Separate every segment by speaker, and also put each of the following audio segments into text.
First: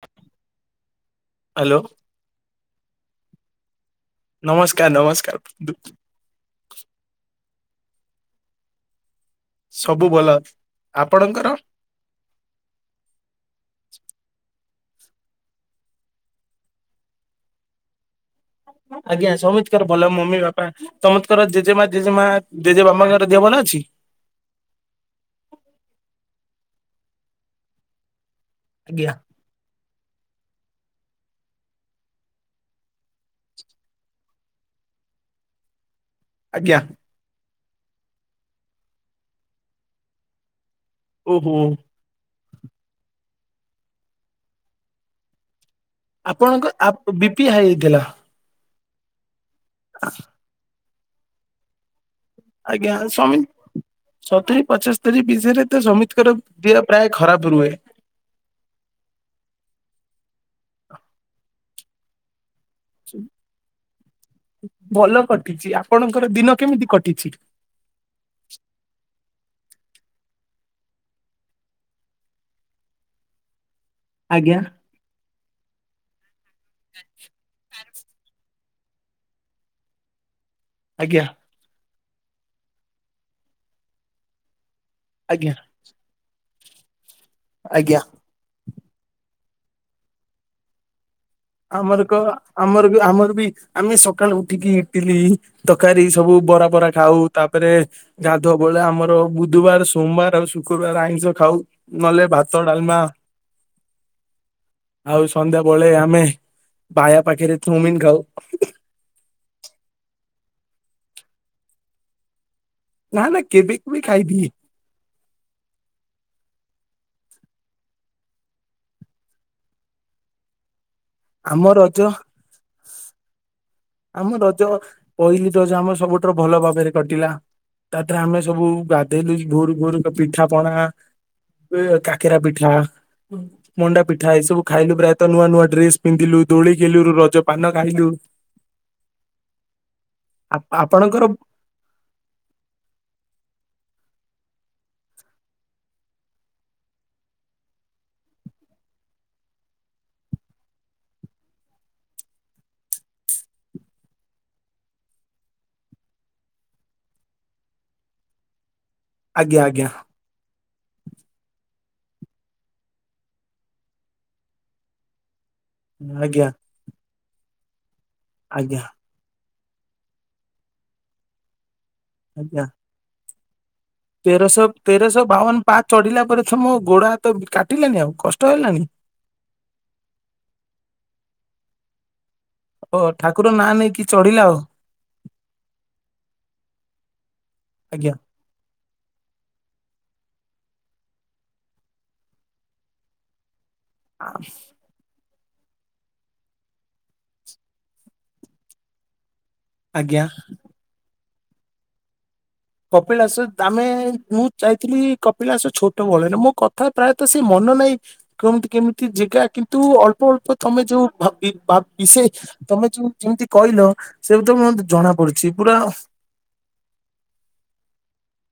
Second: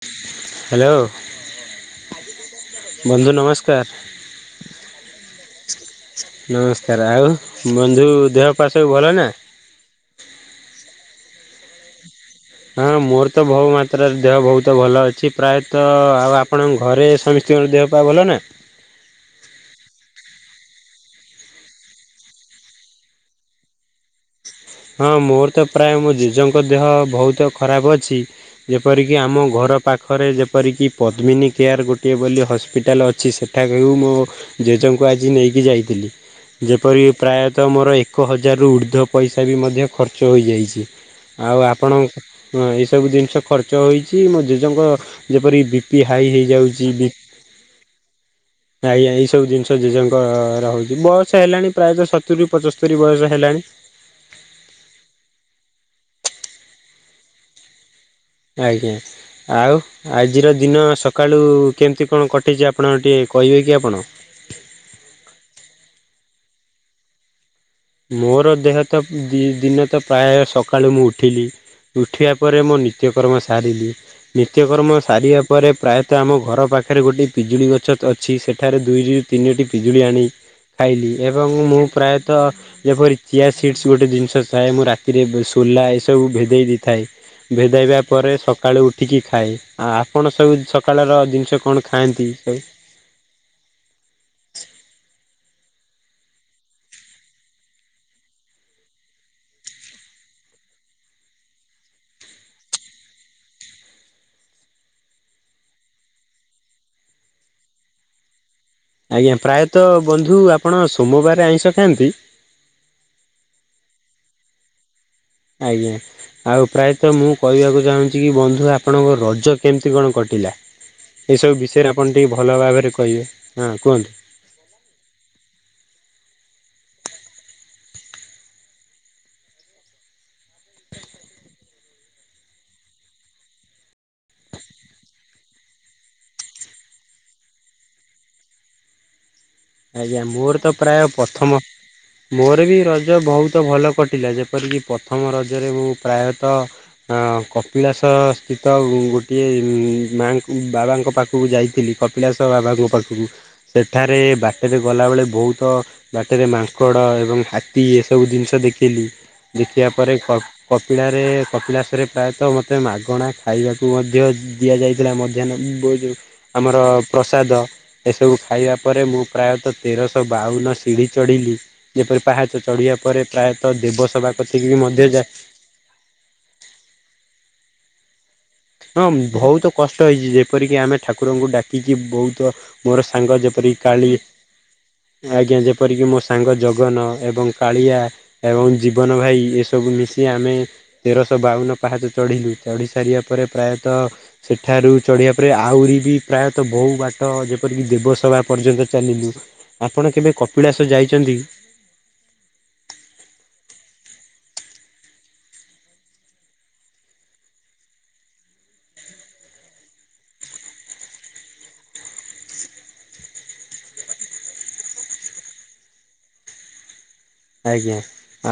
Speaker 1: Hello ବନ୍ଧୁ ନମସ୍କାର।
Speaker 2: ନମସ୍କାର ନମସ୍କାର।
Speaker 1: ନମସ୍କାର ଆଉ ବନ୍ଧୁ ଦେହ ପା ସବୁ ଭଲ ନା?
Speaker 2: ସବୁ ଭଲ ଆପଣଙ୍କର
Speaker 1: ହଁ ମୋର ତ ବହୁ ମାତ୍ରାରେ ଦେହ ବହୁ ତ ଭଲ ଅଛି ପ୍ରାୟତଃ ଆଉ ଆପଣଙ୍କ ଘରେ ସମୀସ୍ତଙ୍କର ଦେହ ପା ଭଲ ନା?
Speaker 2: ଆଜ୍ଞା ସମିତିଙ୍କର ଭଲ ମମି, ବାପା, [unintelligible] ଜେଜେମା, ଜେଜେମା ଜେଜେବାପାଙ୍କର ଦେହ ଭଲ ଅଛି? [unintelligible]
Speaker 1: ହ [unintelligible] ଜେଜଙ୍କ ଦେହ ବହୁତ ଖରାପ ଅଛି
Speaker 2: ଆଜ୍ଞା
Speaker 1: ଯେପରିକି ଆମ ଘର ପାଖରେ ଯେ ଯେପରିକି ପଦ୍ମିନୀ କେୟାର ଗୋଟିଏ ବୋଲି ହସ୍ପିଟାଲ୍ ଅଛି ସେଠାକ ରୁ ମୋ ଜେଜଙ୍କୁ ଆଜି ନେଇି କି ଯାଇଥିଲି।
Speaker 2: ଆଜ୍ଞା
Speaker 1: ଯେପରିକି ପ୍ରାୟତଃ ମୋର ଏକ ହଜାରରୁ ଉର୍ଦ୍ଧ୍ୱ ପଇସା ବି ମଧ୍ୟ ଖର୍ଚ୍ଚ ହୋଇଯାଇଚି।
Speaker 2: ଓହୋ
Speaker 1: ଆଉ ଆପଣ ଏସବୁ ଜିନିଷ ଖର୍ଚ୍ଚ ହୋଇଛି ମୋ ଜେଜେଙ୍କ ଯେପରି ବି ବି ପି ହାଇ
Speaker 2: ଆପଣଙ୍କ
Speaker 1: ହେଇଯାଉଚି ବି
Speaker 2: ପି ହାଇ ହେଇଥିଲା
Speaker 1: ଆଜ୍ଞା ଏଇ ସବୁ ଜିନିଷ ଜେଜେଙ୍କର ହଉଚି ବୟସ ହେଲାଣି। ପ୍ରାୟତଃ ସତୁରୀ ପଚୋସ୍ତୋରି ବୟସ ହେଲାଣି।
Speaker 2: ପଚସ୍ତୋରି [unintelligible] ରେ ତ ସମିତିଙ୍କର ଦେହ ପ୍ରାୟ ଖରାପ ରୁହେ।
Speaker 1: ଆଜ୍ଞା ଆଉ ଆଜିର ଦିନ ସକାଳୁ କେମିତି କଣ କଟିଚି ଆ
Speaker 2: ଭଲ କଟିଚି ଆପଣଙ୍କର ଦିନ କେମିତି କଟିଚି?
Speaker 1: ମୋର ଦେହ ତ ଦିନ ତ ପ୍ରାୟ ସକାଳୁ ମୁଁ ଉଠିଲି ଉଠିବା ପରେ ମୋ ନିତ୍ୟକର୍ମ ସାରିଲି।
Speaker 2: ଆଜ୍ଞା
Speaker 1: ନିତ୍ୟକର୍ମ ସାରିବା ପରେ ପ୍ରାୟତଃ ଆମ ଘର ପାଖରେ ଗୋଟିଏ ପିଜୁଳି ଗଛ ଅଛି ସେ ଏଠାରେ ଦୁଇ ରୁ ତିନିଟି ପିଜୁଳି ଆଣି ଖାଇଲି
Speaker 2: ଆଜ୍ଞା
Speaker 1: ଏବଂ ମୁଁ ପ୍ରାୟତଃ ଯେପରି ଚିଆସିଟ୍ସ୍ ଗୋଟେ ଜିନିଷ ଥାଏ ମୁଁ ରାତିରେ
Speaker 2: ଆଜ୍ଞା
Speaker 1: ସୋଲା ଏସବୁ ଭେଦେଇ ଦେଇଥାଏ।
Speaker 2: ଆଜ୍ଞା
Speaker 1: ଭେଦାଇବା ପରେ ସକାଳୁ ଉଠିକି ଖାଏ ଆ ଆପଣ ସବୁ ସକାଳର ଜିନିଷ କଣ
Speaker 2: ଆମର କ
Speaker 1: ଖାଆନ୍ତି?
Speaker 2: ଆମର ବି ଆମର ବି ଆମେ ସକାଳୁ ଉଠିକି ଇଟିଲି ତରକାରୀ ସବୁ ବରା ବରା ଖାଉ ତାପରେ ଗାଧୁଆ ବେଳେ ଆମର ବୁଧୁବାର ସୋମବାର ଆଉ ଶୁକ୍ରବାରେ ଆଇଁଷ ଖାଉ ନହେଲେ ଭାତ, ଡ଼ାଲମା
Speaker 1: ହ [inaudible]
Speaker 2: ଆଉ ସନ୍ଧ୍ୟାବଳେ ଆମେ ବାୟା ପାଖରେ ଚୁଉମିନ୍ ଖାଉ।
Speaker 1: ଆଜ୍ଞା ପ୍ରାୟତଃ ବନ୍ଧୁ ଆପଣ ସୋମବାରେ ଆଇଁସ ଖାଆନ୍ତି?
Speaker 2: ନାଁ ନାଁ କେବେ କେବେ ଖାଇଦିଏ।
Speaker 1: ଆଜ୍ଞା ଆଉ ପ୍ରାୟତଃ ମୁଁ କହିବାକୁ ଚାହୁଁଛି କି ବନ୍ଧୁ ଆପଣଙ୍କ ରଜ କେମତି କଣ କଟି ଲା ଏସବୁ
Speaker 2: ଆମ
Speaker 1: ବିଷୟରେ
Speaker 2: ରଜ
Speaker 1: ଆପଣ ଟିକେ ଭଲ ଭାବରେ କହିବେ। ହଁ କୁହନ୍ତୁ।
Speaker 2: ଆମ ରଜ ପହିଲି ରଜ ଆମ ସବୁଠାରୁ ଭଲ ଭାବରେ କଟିଲା ତାଦେରେ ଆମେ ସବୁ ଗାଧେଇଲୁ ଭୋରୁ ଭୋରୁ ପିଠା ପଣା [unintelligible] କାକେରା ପିଠା। ମଣ୍ଡା ପିଠା ଏଇ ସବୁ ଖାଇଲୁ, ପ୍ରାୟତଃ ନୂଆ ନୂଆ ଡ୍ରେସ ପିନ୍ଧିଲୁ, ଦୋଳି ଖେଲୁରୁ, ରଜ ପାନ ଖାଇଲୁ
Speaker 1: [inaudible] ଆଜ୍ଞା। ମୋର ତ
Speaker 2: ଆପ-
Speaker 1: ପ୍ରାୟ
Speaker 2: ଆପଣଙ୍କର
Speaker 1: ପ୍ରଥମ। ମୋର ବି ରଜ ବହୁତ ଭଲ କଟି ଟିଲା, ଯେପରିକି ପ୍ରଥମ ରଜରେ ମୁଁ ପ୍ରାୟତଃ ଅଁ କପିଳାଶ ସ୍ଥିତ ଗୋଟିଏ ମାଆଙ୍କୁ ବାବାଙ୍କ ପାଖକୁ ଯାଇଥିଲି କପିଳାଶ ବାବାଙ୍କ ପାଖକୁ, ସେଠାରେ ବା ବାଟରେ ଗଲାବେଳେ ବହୁତ ବାଟରେ ମାଙ୍କଡ଼ ଏବଂ ହାତୀ ଏସବୁ ଜିନିଷ ଦେଖି ଥିଲି,
Speaker 2: ଆଜ୍ଞା ଆଜ୍ଞା
Speaker 1: ଦେଖିଆ ପରେ କ କପିଳାରେ କପିଳାସରେ ପ୍ରାୟତଃ ମୋତେ ମାଗଣା ଖାଇବାକୁ ମଧ୍ୟ ଦିଆଯାଇଥିଲା ମ ଯେନ୍ ଯିବ ଯୋଉ
Speaker 2: ଆଜ୍ଞା
Speaker 1: ଆମର ପ୍ରସାଦ, ଏସବୁ ଖାଇବା
Speaker 2: ଆଜ୍ଞା
Speaker 1: ପରେ ମୁଁ ପ୍ରାୟତଃ ତେରଶହ ବାଉନ ସିଢ଼ି ଚଢ଼ିଲି, ଯେପରି ପାହାଚ
Speaker 2: ଆଜ୍ଞା
Speaker 1: ଚଢ଼ିବା ପରେ ପ୍ରାୟ
Speaker 2: ତେରଶହ ତେରଶହ ବାଉନ ପାହାଚ ଚଢିଲା ପରେ ତ ମୋ ଗୋଡ ହାତ କାଟିଲାନି ଆଉ। କଷ୍ଟ ହେଲାନି
Speaker 1: ହଁ ବହୁତ କଷ୍ଟ ହେଇଛି। ଯେପରିକି ଆମେ ଠାକୁରଙ୍କୁ ଡାକିିକି ବହୁତ ତ
Speaker 2: ଓ
Speaker 1: ମୋର ସାଙ୍ଗ
Speaker 2: ଠାକୁର ନାଁ
Speaker 1: ଯେପରି
Speaker 2: ନେଇକି
Speaker 1: କାଳି
Speaker 2: ଚଢିଲା ଆଉ
Speaker 1: ଆଜ୍ଞା। ଯେପରିକି ମୋ ସାଙ୍ଗ ଜଗନ ଏବଂ କାଳିଆ
Speaker 2: ଆଜ୍ଞା
Speaker 1: ଏବଂ ଜୀ ଜୀବନ ଭାଇ, ଏସବୁ ମିଶି ଆମେ ତେରଶହ ବାଉନ ପାହାଚ ଚଢ଼ିଲୁ। ଚଢ଼ି ସାରିବା ପରେ ପ୍ରାୟ ତ,
Speaker 2: ଆ-
Speaker 1: ସେଠାରୁ ଚଢ଼ିବା ତାପରେ ଆହୁରି ବି ପ୍ରାୟତଃ ବହୁ ବାଟ, ଯେପରିକି ଦେବସଭା ପର୍ଯ୍ୟନ୍ତ ଚାଲିଲୁ। ଆପଣ
Speaker 2: ଆଜ୍ଞା
Speaker 1: କେବେ କପିଳାସ ଯାଇଚନ୍ତି କି?
Speaker 2: କପିଳାସ ତା ଆମେ ମୁଁ ଯାଇଥିଲି କପିଳାସ ଛୋଟବେଳରେ, ମୋ କଥା ପ୍ରାୟତଃ ସେଇ ମନେ ମନ ନେଇ କମତି କେମତି ଜେଗା କିନ୍ତୁ ଅଳ୍ପ ଅଳ୍ପ ତମେ ଯୋଉ ବା ବି ବା ବିଶେ ତମେ ଯୋଉ ଯେମତି କଇଲ ସେମତି ମ ଜଣାପଡୁଛି, ପୁରା
Speaker 1: ଆଜ୍ଞା।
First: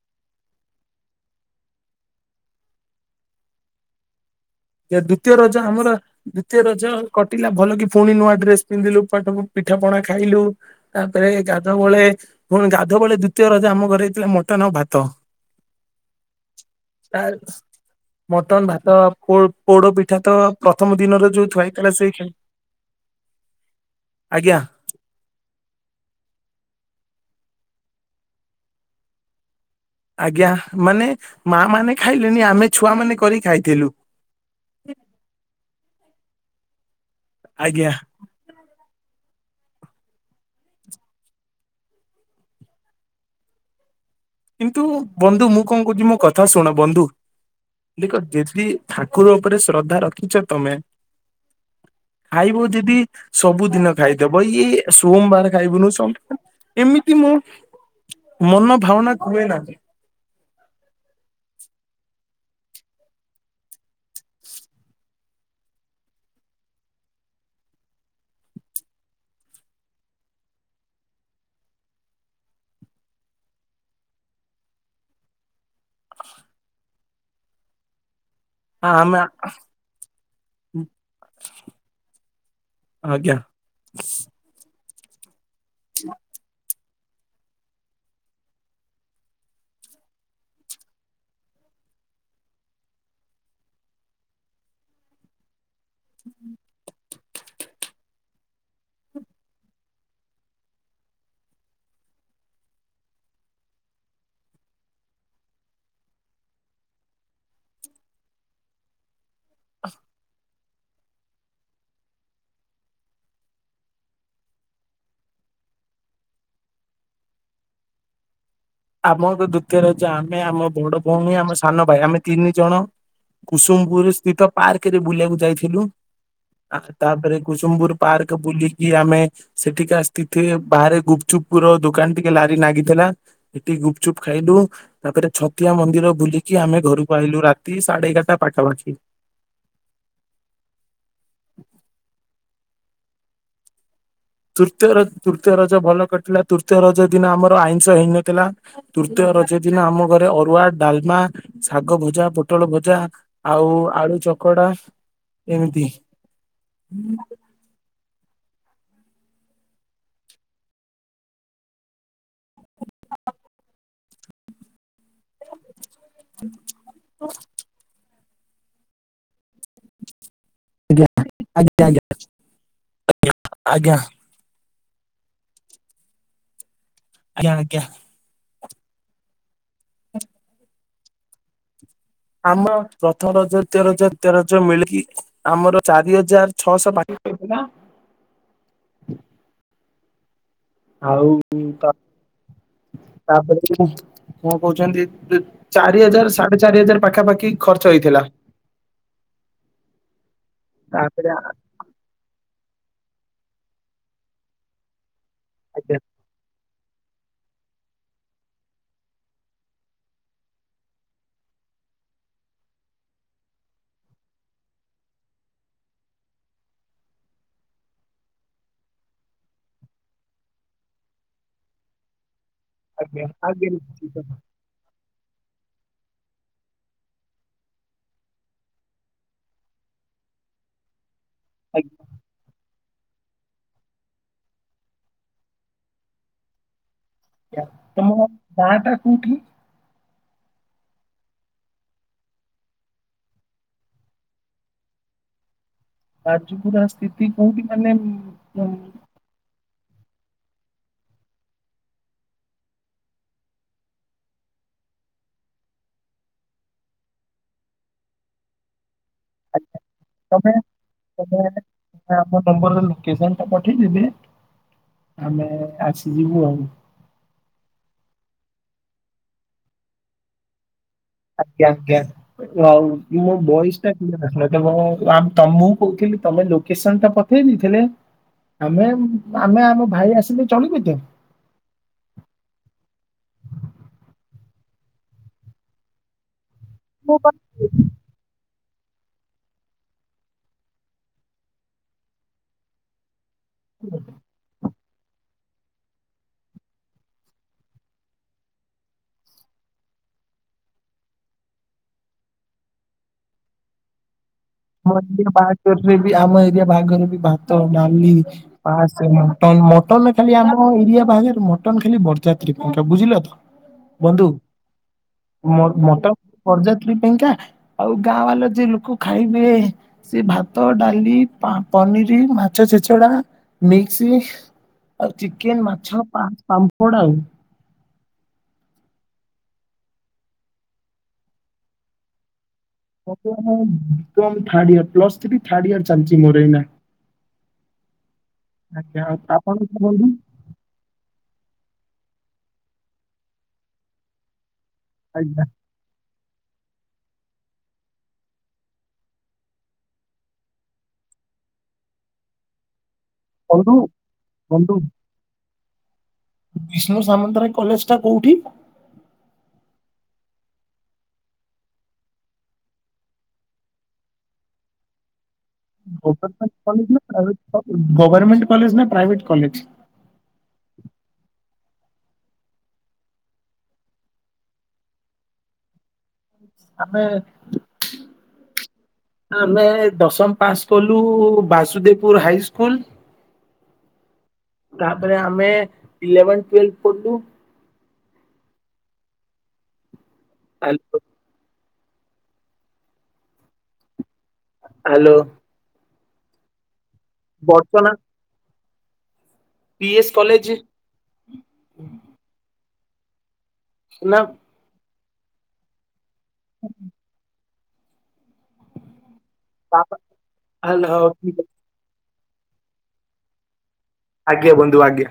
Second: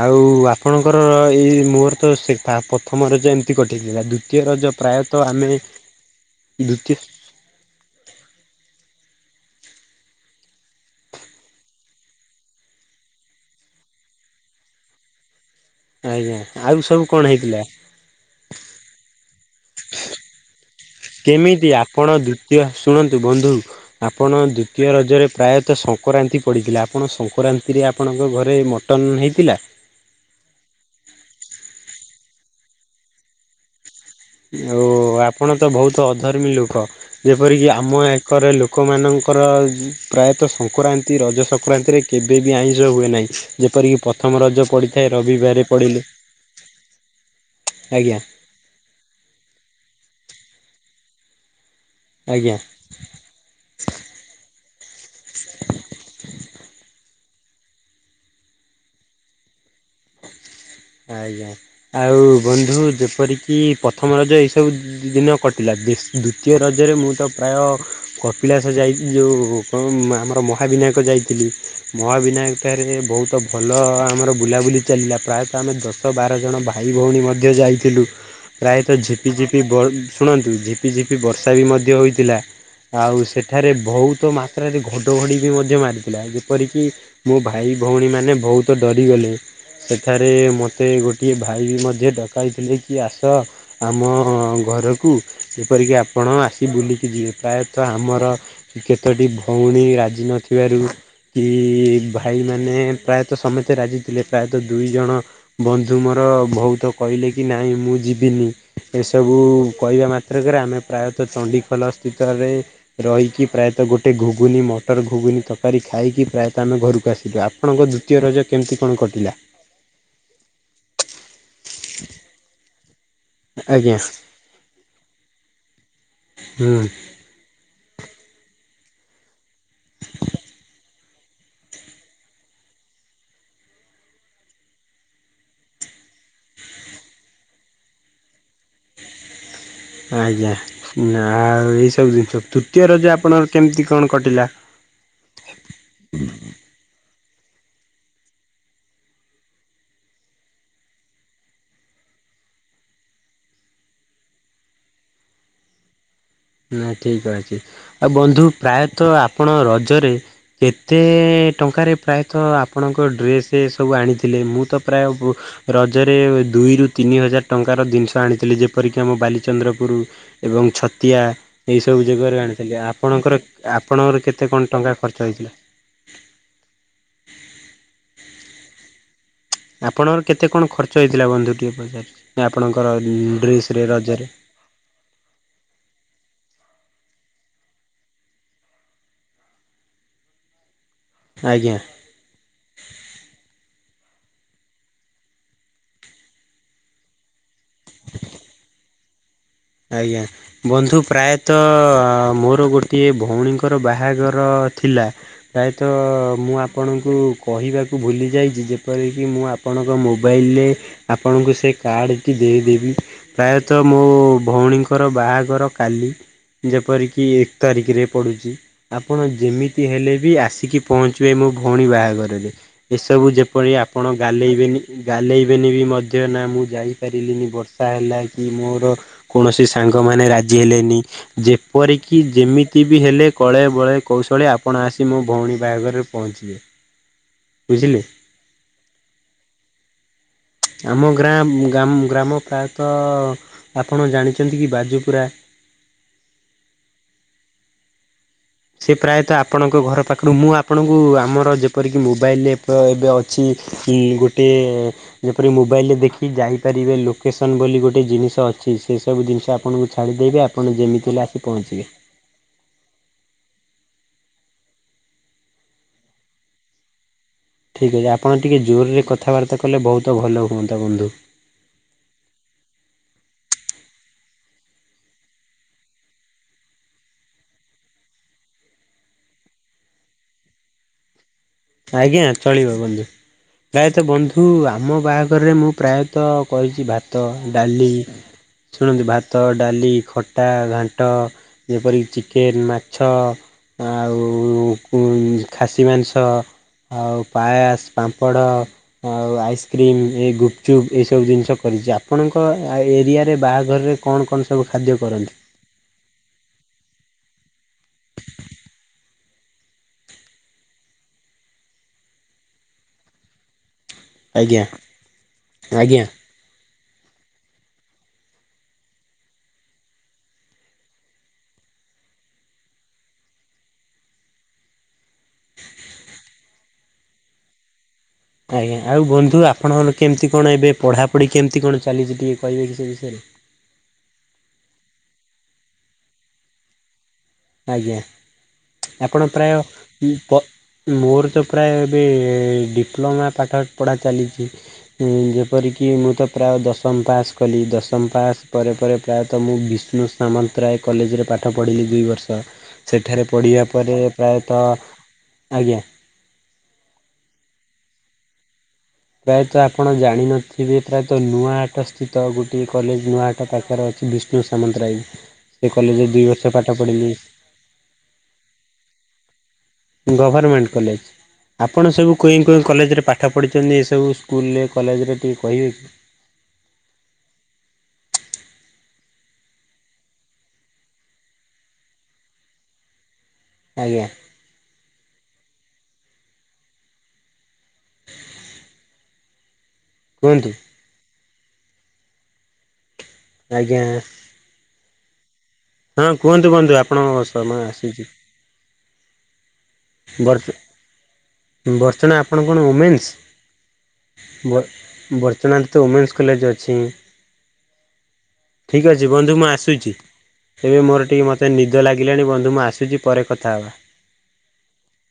Speaker 1: ଆଉ ଆପଣଙ୍କର ଏଇ ମୋର ତ ସେଇ ଫା ପ୍ରଥମ ରଜ ଏମତି କଟିଥିଲା। ଦୁ
Speaker 2: ଦୁତୀୟ ରଜ ଆମର ଦ୍ଵିତୀୟ ରଜ କଟିଲା ଭଲ କି ଫୁଣି ନୂଆ ଡ୍ରେସ୍ ପିନ୍ଧିଲୁ ଉପାଟକୁ ପିଠା ପଣା ଖାଇଲୁ, ତାପରେ ଗାଧୁଆବଳେ, ପୁଣି ଗାଧୁଆବେଳେ ଦ୍ଵିତୀୟ ରଜ ଆମ ଘରେ ହେଇଥିଲା ମଟନ୍ ଟନ ଆଉ ଭାତ।
Speaker 1: ଆଜ୍ଞା ଆଉ ସବୁ କଣ
Speaker 2: ଆର
Speaker 1: ହେଇଥିଲା
Speaker 2: ମଟନ, ଭାତ ପୋ-ପୋଡ ପିଠା ତ ପ୍ରଥମ ଦିନର ଯୋଉ ଥୁଆ
Speaker 1: କେମିତି
Speaker 2: ହେଇଥିଲା
Speaker 1: ଆପଣ
Speaker 2: ସେଇ
Speaker 1: ଦ୍ଵିତୀୟ ଶୁଣନ୍ତୁ ବନ୍ଧୁ। ଆପଣ
Speaker 2: ଆଜ୍ଞା
Speaker 1: ଦ୍ଵିତୀୟ ରଜରେ ପ୍ରାୟତଃ ସ ସଂକରାନ୍ତି ପଡିଥିଲା। ଆପଣ ସଂକରାନ୍ତିରେ ଆପଣଙ୍କ ଘରେ ମଟନ ହେଇଥିଲା?
Speaker 2: ଚାଲିଲିନି ଆମେ ଛୁଆ ମାନେ କରି ଖାଇଥିଲୁ।
Speaker 1: ଆଉ ଆପଣ ତ ବହୁତ ଅଧର୍ମୀ ଲୋକ। ଯେପରିକି
Speaker 2: ଆଜ୍ଞା
Speaker 1: ଆମ ଏକରେ ଲୋକମାନଙ୍କୁ ର ପ୍ରାୟତଃ ସଂକରାନ୍ତି ରଜ ସଂକରାନ୍ତିରେ କେବେ ବି ଆଇଁଷ ହୁଏ ନାହିଁ। ଯେପରିକି ପ
Speaker 2: କିନ୍ତୁ ବନ୍ଧୁ ମୁଁ କଣ କହୁଚି ମୋ କଥା ଶୁଣ, ବନ୍ଧୁ। ଦେଖ
Speaker 1: ଆଜ୍ଞା
Speaker 2: ଯେଦି ଠାକୁ ଠାକୁର ଉପରେ ଶ୍ରଦ୍ଧା ରଖିଛ ତମେ?
Speaker 1: ଆଜ୍ଞା
Speaker 2: ଖାଇବୁ ଯିଦି ସବୁଦିନ ଖାଇଦବ। ଇଏ ସୋମବାର ଖାଇବୁନୁ, ସଂକ ଏମିତି ମୁଁ ମନ ଭାବନା ହୁଏନା କି।
Speaker 1: ଆଉ ବନ୍ଧୁ ଯେପରିକି ପ୍ରଥମ ରଜ ଏଇ ସବୁ ଦି-ଦିନ କଟିଲା। ଦି ଦୁତୀୟ ରଜରେ ମୁଁ ତ ପ୍ରାୟ କପିଳାସ ଯାଇ ଯୋଉ କଣ, ଆମର ମହାବିନା ବିନାୟକ ଯାଇଥିଲି। ମହାବିନାୟକଠାରେ ବହୁତ ଭଲ ଆମର ବୁଲାବୁଲି ଚାଲିଲା, ପ୍ରାୟ ତଃ ଆମେ, ଦଶ ବାର ଜଣ ଭାଇ ଭଉଣୀ ମଧ୍ୟ ଯାଇଥିଲୁ। ପ୍ରାୟତଃ
Speaker 2: ଆମେ
Speaker 1: ଝିପି ଝିପି ବର୍ ଶୁଣନ୍ତୁ ଝିପି ଝିପି ବର୍ଷା ବି ମଧ୍ୟ ହୋଇଥିଲା। ଆଉ
Speaker 2: ଆଜ୍ଞା
Speaker 1: ସେଠାରେ ବହୁତ ମାତ୍ରାରେ ଘଡଘଡି ବି ମଧ୍ୟ ମାରିଥିଲା। ଯେପରିକି ମୋ ଭାଇ ଭଉଣୀମାନେ ବହୁତ ଡରିଗଲେ। ସେଠା ରେ ମୋତେ ଗୋଟିଏ ଭାଇ ବି ମଧ୍ୟ ଡକାଇଥିଲେ କି ଆସ, ଆମ ଘରକୁ। ଯେପରିକି ଆପଣ ଆସି ବୁଲିକି ଯିବେ। ପ୍ରାୟତଃ ଆମର କେତୋଟି ଭଉଣୀ ରାଜି ନଥିବାରୁ କି ଭାଇ ମାନେ ପ୍ରାୟତଃ ସମସ୍ତେ ରାଜି ଥିଲେ, ପ୍ରାୟତଃ ଦୁଇ ଜଣ ବନ୍ଧୁ ମୋର ବହୁତ କହିଲେ କି, ନାଇଁ ମୁଁ ଯିବିନି। ଏସବୁ କହିବା ମାତ୍ରକରେ ଆମେ ପ୍ରାୟତଃ ଚଣ୍ଡିଖୋଲ ସ୍ଥିତରେ ରହିକି ପ୍ରାୟତ ଗୋଟେ ଘୁଘୁନି ମଟର ଘୁଘୁନି ତରକାରୀ ଖାଇକି ପ୍ରାୟତଃ ଆମେ ଘରକୁ ଆସିଲୁ ଆପଣଙ୍କ ଦ୍ୱିତୀୟ ରଜ କେମିତି କଣ କଟିଲା?
Speaker 2: ଆମର ଦ୍ଵିତୀୟ ରଜ ଆମେ ଆମ ବଡ ଭଉଣୀ ଆମ ସାନ ଭାଇ ଆମେ ତିନି ଜଣ
Speaker 1: ଆଜ୍ଞା
Speaker 2: କୁସୁମପୁରୁ ସ୍ଥିତ ପାର୍କରେ ବୁଲିବାକୁ ଯାଇଥିଲୁ ଆ
Speaker 1: ହୁଁ।
Speaker 2: ତାପରେ କୁସୁମପୁର ପାର୍କ ବୁଲିକି ଆମେ ସେଠିକା ସ୍ଥିତି ରେ ବାହାରେ ଗୁପଚୁପ ର ଦୋକାନ ଟିକେ ଲାରି ନାଗିଥିଲ ଲା। ଏଠି ଗୁପଚୁପ୍ ଖାଇଲୁ ତାପରେ ଛତିଆ ମନ୍ଦିର ବୁଲିକି ଆମେ ଘରକୁ ଆଇଲୁ ରାତି ସାଢେ ଏଗାରଟା ପା। [unintelligible]
Speaker 1: ଆଜ୍ଞା ଆଉ ଏଇ ସବୁ ଜିନିଷ ତୃତୀୟ ରଜ ଆପଣଙ୍କର କେମିତି କଣ କଟିଲା?
Speaker 2: ତୃତୀୟ ର ତୃତୀୟ ରଜ ଭଲ କଟିଲା ତୃତୀୟ ରଜ ଦିନ ଆମର ଆଇଁଷ ହେଇନଥିଲା ତୃତୀୟ ରଜ ଦିନ ଆମ ଘରେ ଅରୁଆ, ଡାଲମା, ଶାଗ ଭୁଜା, ପୁ ଟଳ ଭଜା ଆଉ ଆଳୁ ଚକଡା ଏମିତି।
Speaker 1: ନା ଠିକ ଅଛି ଆଉ ବ ତୁ ପ୍ରାୟତଃ ଆପଣ ରଜରେ କେତେ ଟଙ୍କାରେ ପ୍ରାୟତଃ ଆପଣଙ୍କ ଡ୍ରେ ସେ ସବୁ ଆଣିଥିଲେ ମୁଁ ତ ପ୍ରାୟ ରଜରେ ଦୁଇରୁ ତିନି ହଜାର ଟଙ୍କାର ଜିନି ଆଣୀଥିଲି ଯେପରିକି ଆମ ବାଲିଚନ୍ଦ୍ରପୁର ଏବଂ ତିଆ
Speaker 2: ଆଜ୍ଞା ଆଜ୍ଞା
Speaker 1: ଏଇସବୁ
Speaker 2: ଆଜ୍ଞା
Speaker 1: ଜଗରେ ଆଣିଥିଲି ଆପଣଙ୍କର
Speaker 2: ଆଜ୍ଞା
Speaker 1: ଆପଣଙ୍କର କେତେ କଣ ଟଙ୍କା ଖର୍ଚ୍ଚ ହୋଇଥିଲା।
Speaker 2: ଆଜ୍ଞା ଆଜ୍ଞା।
Speaker 1: [inaudible] ଆପଣଙ୍କର କେତେ କଣ ଖର୍ଚ୍ଚ ହେଇଥିଲା ବନ୍ଧୁଟିଏ ବଜାର
Speaker 2: [unintelligible] ଛଅଶହ ବାକି ବା
Speaker 1: ଆଜ୍ଞା
Speaker 2: [unintelligible] କଣ କହୁଛନ୍ତି ଚାରି ହଜାର ସାଢେ ଚାରି ହଜାର ପାଖାପାଖି ଖର୍ଚ୍ଚ ହେଇଥିଲା।
Speaker 1: [inaudible] ଆଜ୍ଞା ବନ୍ଧୁ
Speaker 2: ତାପରେ
Speaker 1: ପ୍ରାୟତଃ ମୋର ଗୋ ଗୋଟିଏ ଭଉଣୀଙ୍କର ବାହାଘର ଥିଲା ପ୍ରାୟତଃ
Speaker 2: ଆଜ୍ଞା
Speaker 1: ମୁଁ ଆପଣଙ୍କୁ କହିବାକୁ ଭୁଲି ଯାଇଛି ଯେପରିକି ମୁଁ ଆପଣଙ୍କ ମୋବାଇଲରେ ଆପଣଙ୍କୁ ସେ କାର୍ଡଟି ଦେଇଦେବି ପ୍ରାୟତଃ ମୋ ଭଉଣୀଙ୍କର ବାହାଘର କାଲି ଯେପରିକି ଏକ ତାରିଖରେ ପଡ଼ୁଛି ଆପଣ ଯେମିତି ହେଲେ ବି ଆସିକି ପହଞ୍ଚିବେ ମୁ ମୋ ଭଉଣୀ ବାହାଘରରେ
Speaker 2: ଆଜ୍ଞା
Speaker 1: ଏସବୁ
Speaker 2: ଆଜ୍ଞା
Speaker 1: ଯେପରି ଆପଣ
Speaker 2: ନିଶ୍ଚିତ
Speaker 1: ଗାଲେଇବେନି। ଗାଲେଇବେନି ବି ମଧ୍ୟ ନା ମୁଁ ଯାଇପାରିଲିନି ବର୍ଷା ହେଲା କି ମୋର କୌଣସି ସାଙ୍ଗମାନେ ରାଜି ହେଲେନି
Speaker 2: ଆଜ୍ଞା
Speaker 1: ଯେପରିକି ଯେମି ଏତି ବି ହେଲେ କଳେ ବଳେ କୌଶଳେ ଆପଣ ଆସି ମୋ ଭଉଣୀ ବାହାଘରରେ ପହଞ୍ଚିବେ। ବୁଝିଲେ
Speaker 2: ତମ ଗାଁ ଟା କୋଉଠି?
Speaker 1: ଆମ ଗ୍ରାମ୍ ଗ୍ରାମ ଗ୍ରାମ ପ୍ରାୟତଃ ଆପଣ ଜାଣିଛନ୍ତି କି ବାଜୁପୁରା? ହଁ
Speaker 2: ରାଜପୁରା ସ୍ଥିତି କୋଉଠି ମାନେ
Speaker 1: ସେ ପ୍ରାୟତଃ ଆ ଆପଣଙ୍କ ଘର ପାଖରୁ ମୁଁ ଆପଣଙ୍କୁ ଆମର ଯେପରିକି ମୋବାଇଲେପ ଏବେ ଅଛି ଉଁ ଗୋଟିଏ ଯେପରି ମୋବାଇଲରେ ଦେଖି ଯାଇପାରିବେ ଲୋକେସନ ବୋଲି ଗୋଟେ ଜିନିଷ ଅଛି ସେ ସବୁ ଜିନିଷ
Speaker 2: ଆଜ୍ଞା
Speaker 1: ଆପଣଙ୍କୁ ଛାଡ଼ିଦେବେ
Speaker 2: ତମେ
Speaker 1: ଆପଣ ଯେମିତି ହେଲେ
Speaker 2: ତମେ
Speaker 1: ଆସି ପହଞ୍ଚିବେ।
Speaker 2: ଆମ ନମ୍ବରରେ ଲୋକେସନ ଟା ଆମେ ଆସିି ଯିବୁ ଆଉ।
Speaker 1: ଯଦି ଆପଣ ଟିକେ ଜୋରରେ କଥାାର୍ତ୍ତା କଲେ ବହୁତ ଭଲ ହୁଅନ୍
Speaker 2: ଆଜ୍ଞା ଆଜ୍ଞା ହଉ। ମୁ ବଇସଟାଥିଲା ତ ତ ମୁ କହୁଥିଲି ତମେ ଲୋକେସନ ଟା ପଠେଇ ଦେଇଥିଲେ ଆମେ ଆମେ ଆମ ଭାଇ ଆସିଲେ ଚଳିବୁ ତ।
Speaker 1: ଆଜ୍ଞା ଚଳିବ ବନ୍ଧୁ ପ୍ରାୟତଃ ବନ୍ଧୁ ଆମ ବାହାଘରରେ ମୁଁ ପ୍ରାୟତଃ କରିଛି ଭାତ ଡାଲି ଶୁଣନ୍ତିୁ ଭାତ ଡାଲି ଖଟା ଘାଣ୍ଟ ଯେପରିକି ଚିକେନ ମାଛ ଆଉ ଖାସି ମାଂସ ଆଉ ପାୟାସ ପାମ୍ପଡ଼ ଆଉ ଆଇସ୍କ୍ରିମ୍ ଏ ଗୁପଚୁପ୍ ଏଇସବୁ ଜିନିଷ ଏରିଯା ଆପଣଙ୍କ ଏରିଆରେ ବାହାଘର କଣ କ
Speaker 2: [unintelligible] ବାହାଘରେ ବି ଆମ ଏରିଆ ବାହାର ବି ଭାତ ଡାଲି ପାସ ଏମ୍ ମଟନ ଖାଲି ଆମ ଏରିଆ ବାହାଘ ମଟନ ଖାଲି ବରଯାତ୍ରୀ ପାଇ ବୁଝିଲ ତ। ବନ୍ଧୁ
Speaker 1: ଆଜ୍ଞା
Speaker 2: ମ ମଟ
Speaker 1: ଆଜ୍ଞା
Speaker 2: ବାରଯାତ୍ରୀ ପାଇଁକା ଆଉ ଗାଁ ବାଲା ଯିଏ ଲୋକ ଖାଇ ଏ ସେ ଭାତ ଡାଲି ପାମ ପନିର ମାଛ ଛେଚଡା ମିକ୍ସ। ଚିକେନ୍ ମାଛ ପା ପାମ୍ପୋଡ଼ ଆଉ।
Speaker 1: ଆଜ୍ଞା ଆଉ ବନ୍ଧୁ ଆପଣଙ୍କର କେମିତି କଣ ଏବେ ପଢାପଢି କେମିତି କଣ ଚାଲିଛି ଟିକେ କହିବେ କି ସେ ବିଷୟରେ
Speaker 2: [unintelligible] ଥାର୍ଡାୟିର ପ୍ଲସଥ୍ରି ଥାର୍ଡାୟିର ଚାଲଚି ମୋର ଏଇନା।
Speaker 1: ଆଜ୍ଞା
Speaker 2: ଆଜ୍ଞା ଆଉ
Speaker 1: ଆପଣ
Speaker 2: ଆପଣଙ୍କ ବନ୍ଧୁ
Speaker 1: ପ୍ରାୟ ପ ମୋର ତ ପ୍ରାୟ ଏବେ ଡିପ୍ଲୋମା ପାଠ ପଢ଼ା ଚାଲିଛି
Speaker 2: ଆଜ୍ଞା
Speaker 1: ଯେପରିକି ମୁଁ ତ ପ୍ରାୟ ଦଶମ ପାସ୍ କଲି ଦଶମ ପାସ୍ ପରେ ପରେ ପ୍ରାୟତଃ ମୁଁ ବିଷ୍ଣୁ ସାମନ୍ତରାୟ କଲେଜରେ ପା ପାଠ ପଢିଲି ଦୁଇ ବର୍ଷ ସେଠାରେ ପଢ଼ିବା
Speaker 2: ବନ୍ଧୁ
Speaker 1: ପରେ
Speaker 2: ବନ୍ଧୁ
Speaker 1: ପ୍ରାୟତଃ ଆଜ୍ଞା।
Speaker 2: ବିଷ୍ଣୁ ସାମନ୍ତରାୟ କଲେଜ ଟା କୋଉଠି?
Speaker 1: ପ୍ରାୟତଃ ଆପଣ ଜାଣିନଥିବେ ପ୍ରାୟତଃ ନୂଆ ହାଟ ସ୍ଥିତ ଗୋଟଏ କଲେଜ ନୂଆ ହାଟ ପାଖରେ ଅ ବିଷ୍ଣୁ ସାମନ୍ତରାଇ।
Speaker 2: ଗଭର୍ମେଣ୍ଟ କଲେଜ ନା ପ୍ରାଇଭେଟ୍ କଲେଜ ଗଭର୍ମେଣ୍ଟ କଲେଜ ନା ପ୍ରାଇଭେଟ କଲେଜ?
Speaker 1: Government college. ଆପଣ ସବୁ କୁଇଁ କୁଇଁ କଲେଜରେ ପାଠ ପଢ଼ିଛନ୍ତି ଏ ସବୁ ସ୍କୁଲରେ କଲେଜରେ ଟିକେ କହିବେ କି?
Speaker 2: ଆମେ। ଆମେ ଦଶମ ପାସ କଲୁ ବାସୁଦେବପୁର ହାଇ ସ୍କୁଲ।
Speaker 1: ଆଜ୍ଞା।
Speaker 2: ତାପରେ ଆମେ ଇଲେଭେନ ଟୁଏଲଭ ପଢଲୁ।
Speaker 1: କୁହନ୍ତୁ
Speaker 2: ଆ
Speaker 1: ଆଜ୍ଞା।
Speaker 2: ହ୍ୟାଲୋ।
Speaker 1: ହଁ କୁହନ୍ତୁ କୁହନ୍ତୁ ଆପଣଙ୍କ ସମୟ
Speaker 2: ବର୍ତ୍ତମାନ
Speaker 1: ଆସିଛି।
Speaker 2: ପି ଏସ୍ କଲେଜ
Speaker 1: ବର୍ଚ ବର୍ଚ୍ଚଣା ଆପଣ କଣ ଓମେନ୍ସ?
Speaker 2: ନା।
Speaker 1: ବ ବର୍ଚ୍ଚଣାରେ ତ ୱମେନ୍ସ କଲେଜ ଅଛି। ଠିକ ଅଛି ବନ୍ଧୁ ମୁଁ ଆସୁଛି ଏବେ
Speaker 2: ହା
Speaker 1: ମୋର ଟିକେ
Speaker 2: ଠିକ ଅଛି
Speaker 1: ମତେ ନିଦ ଲା ଗିଲାଣି ବନ୍ଧୁ ମୁ ଆସୁଛି ପରେ କଥା ହବା।
Speaker 2: ଆଜ୍ଞା ବନ୍ଧୁ ଆଜ୍ଞା।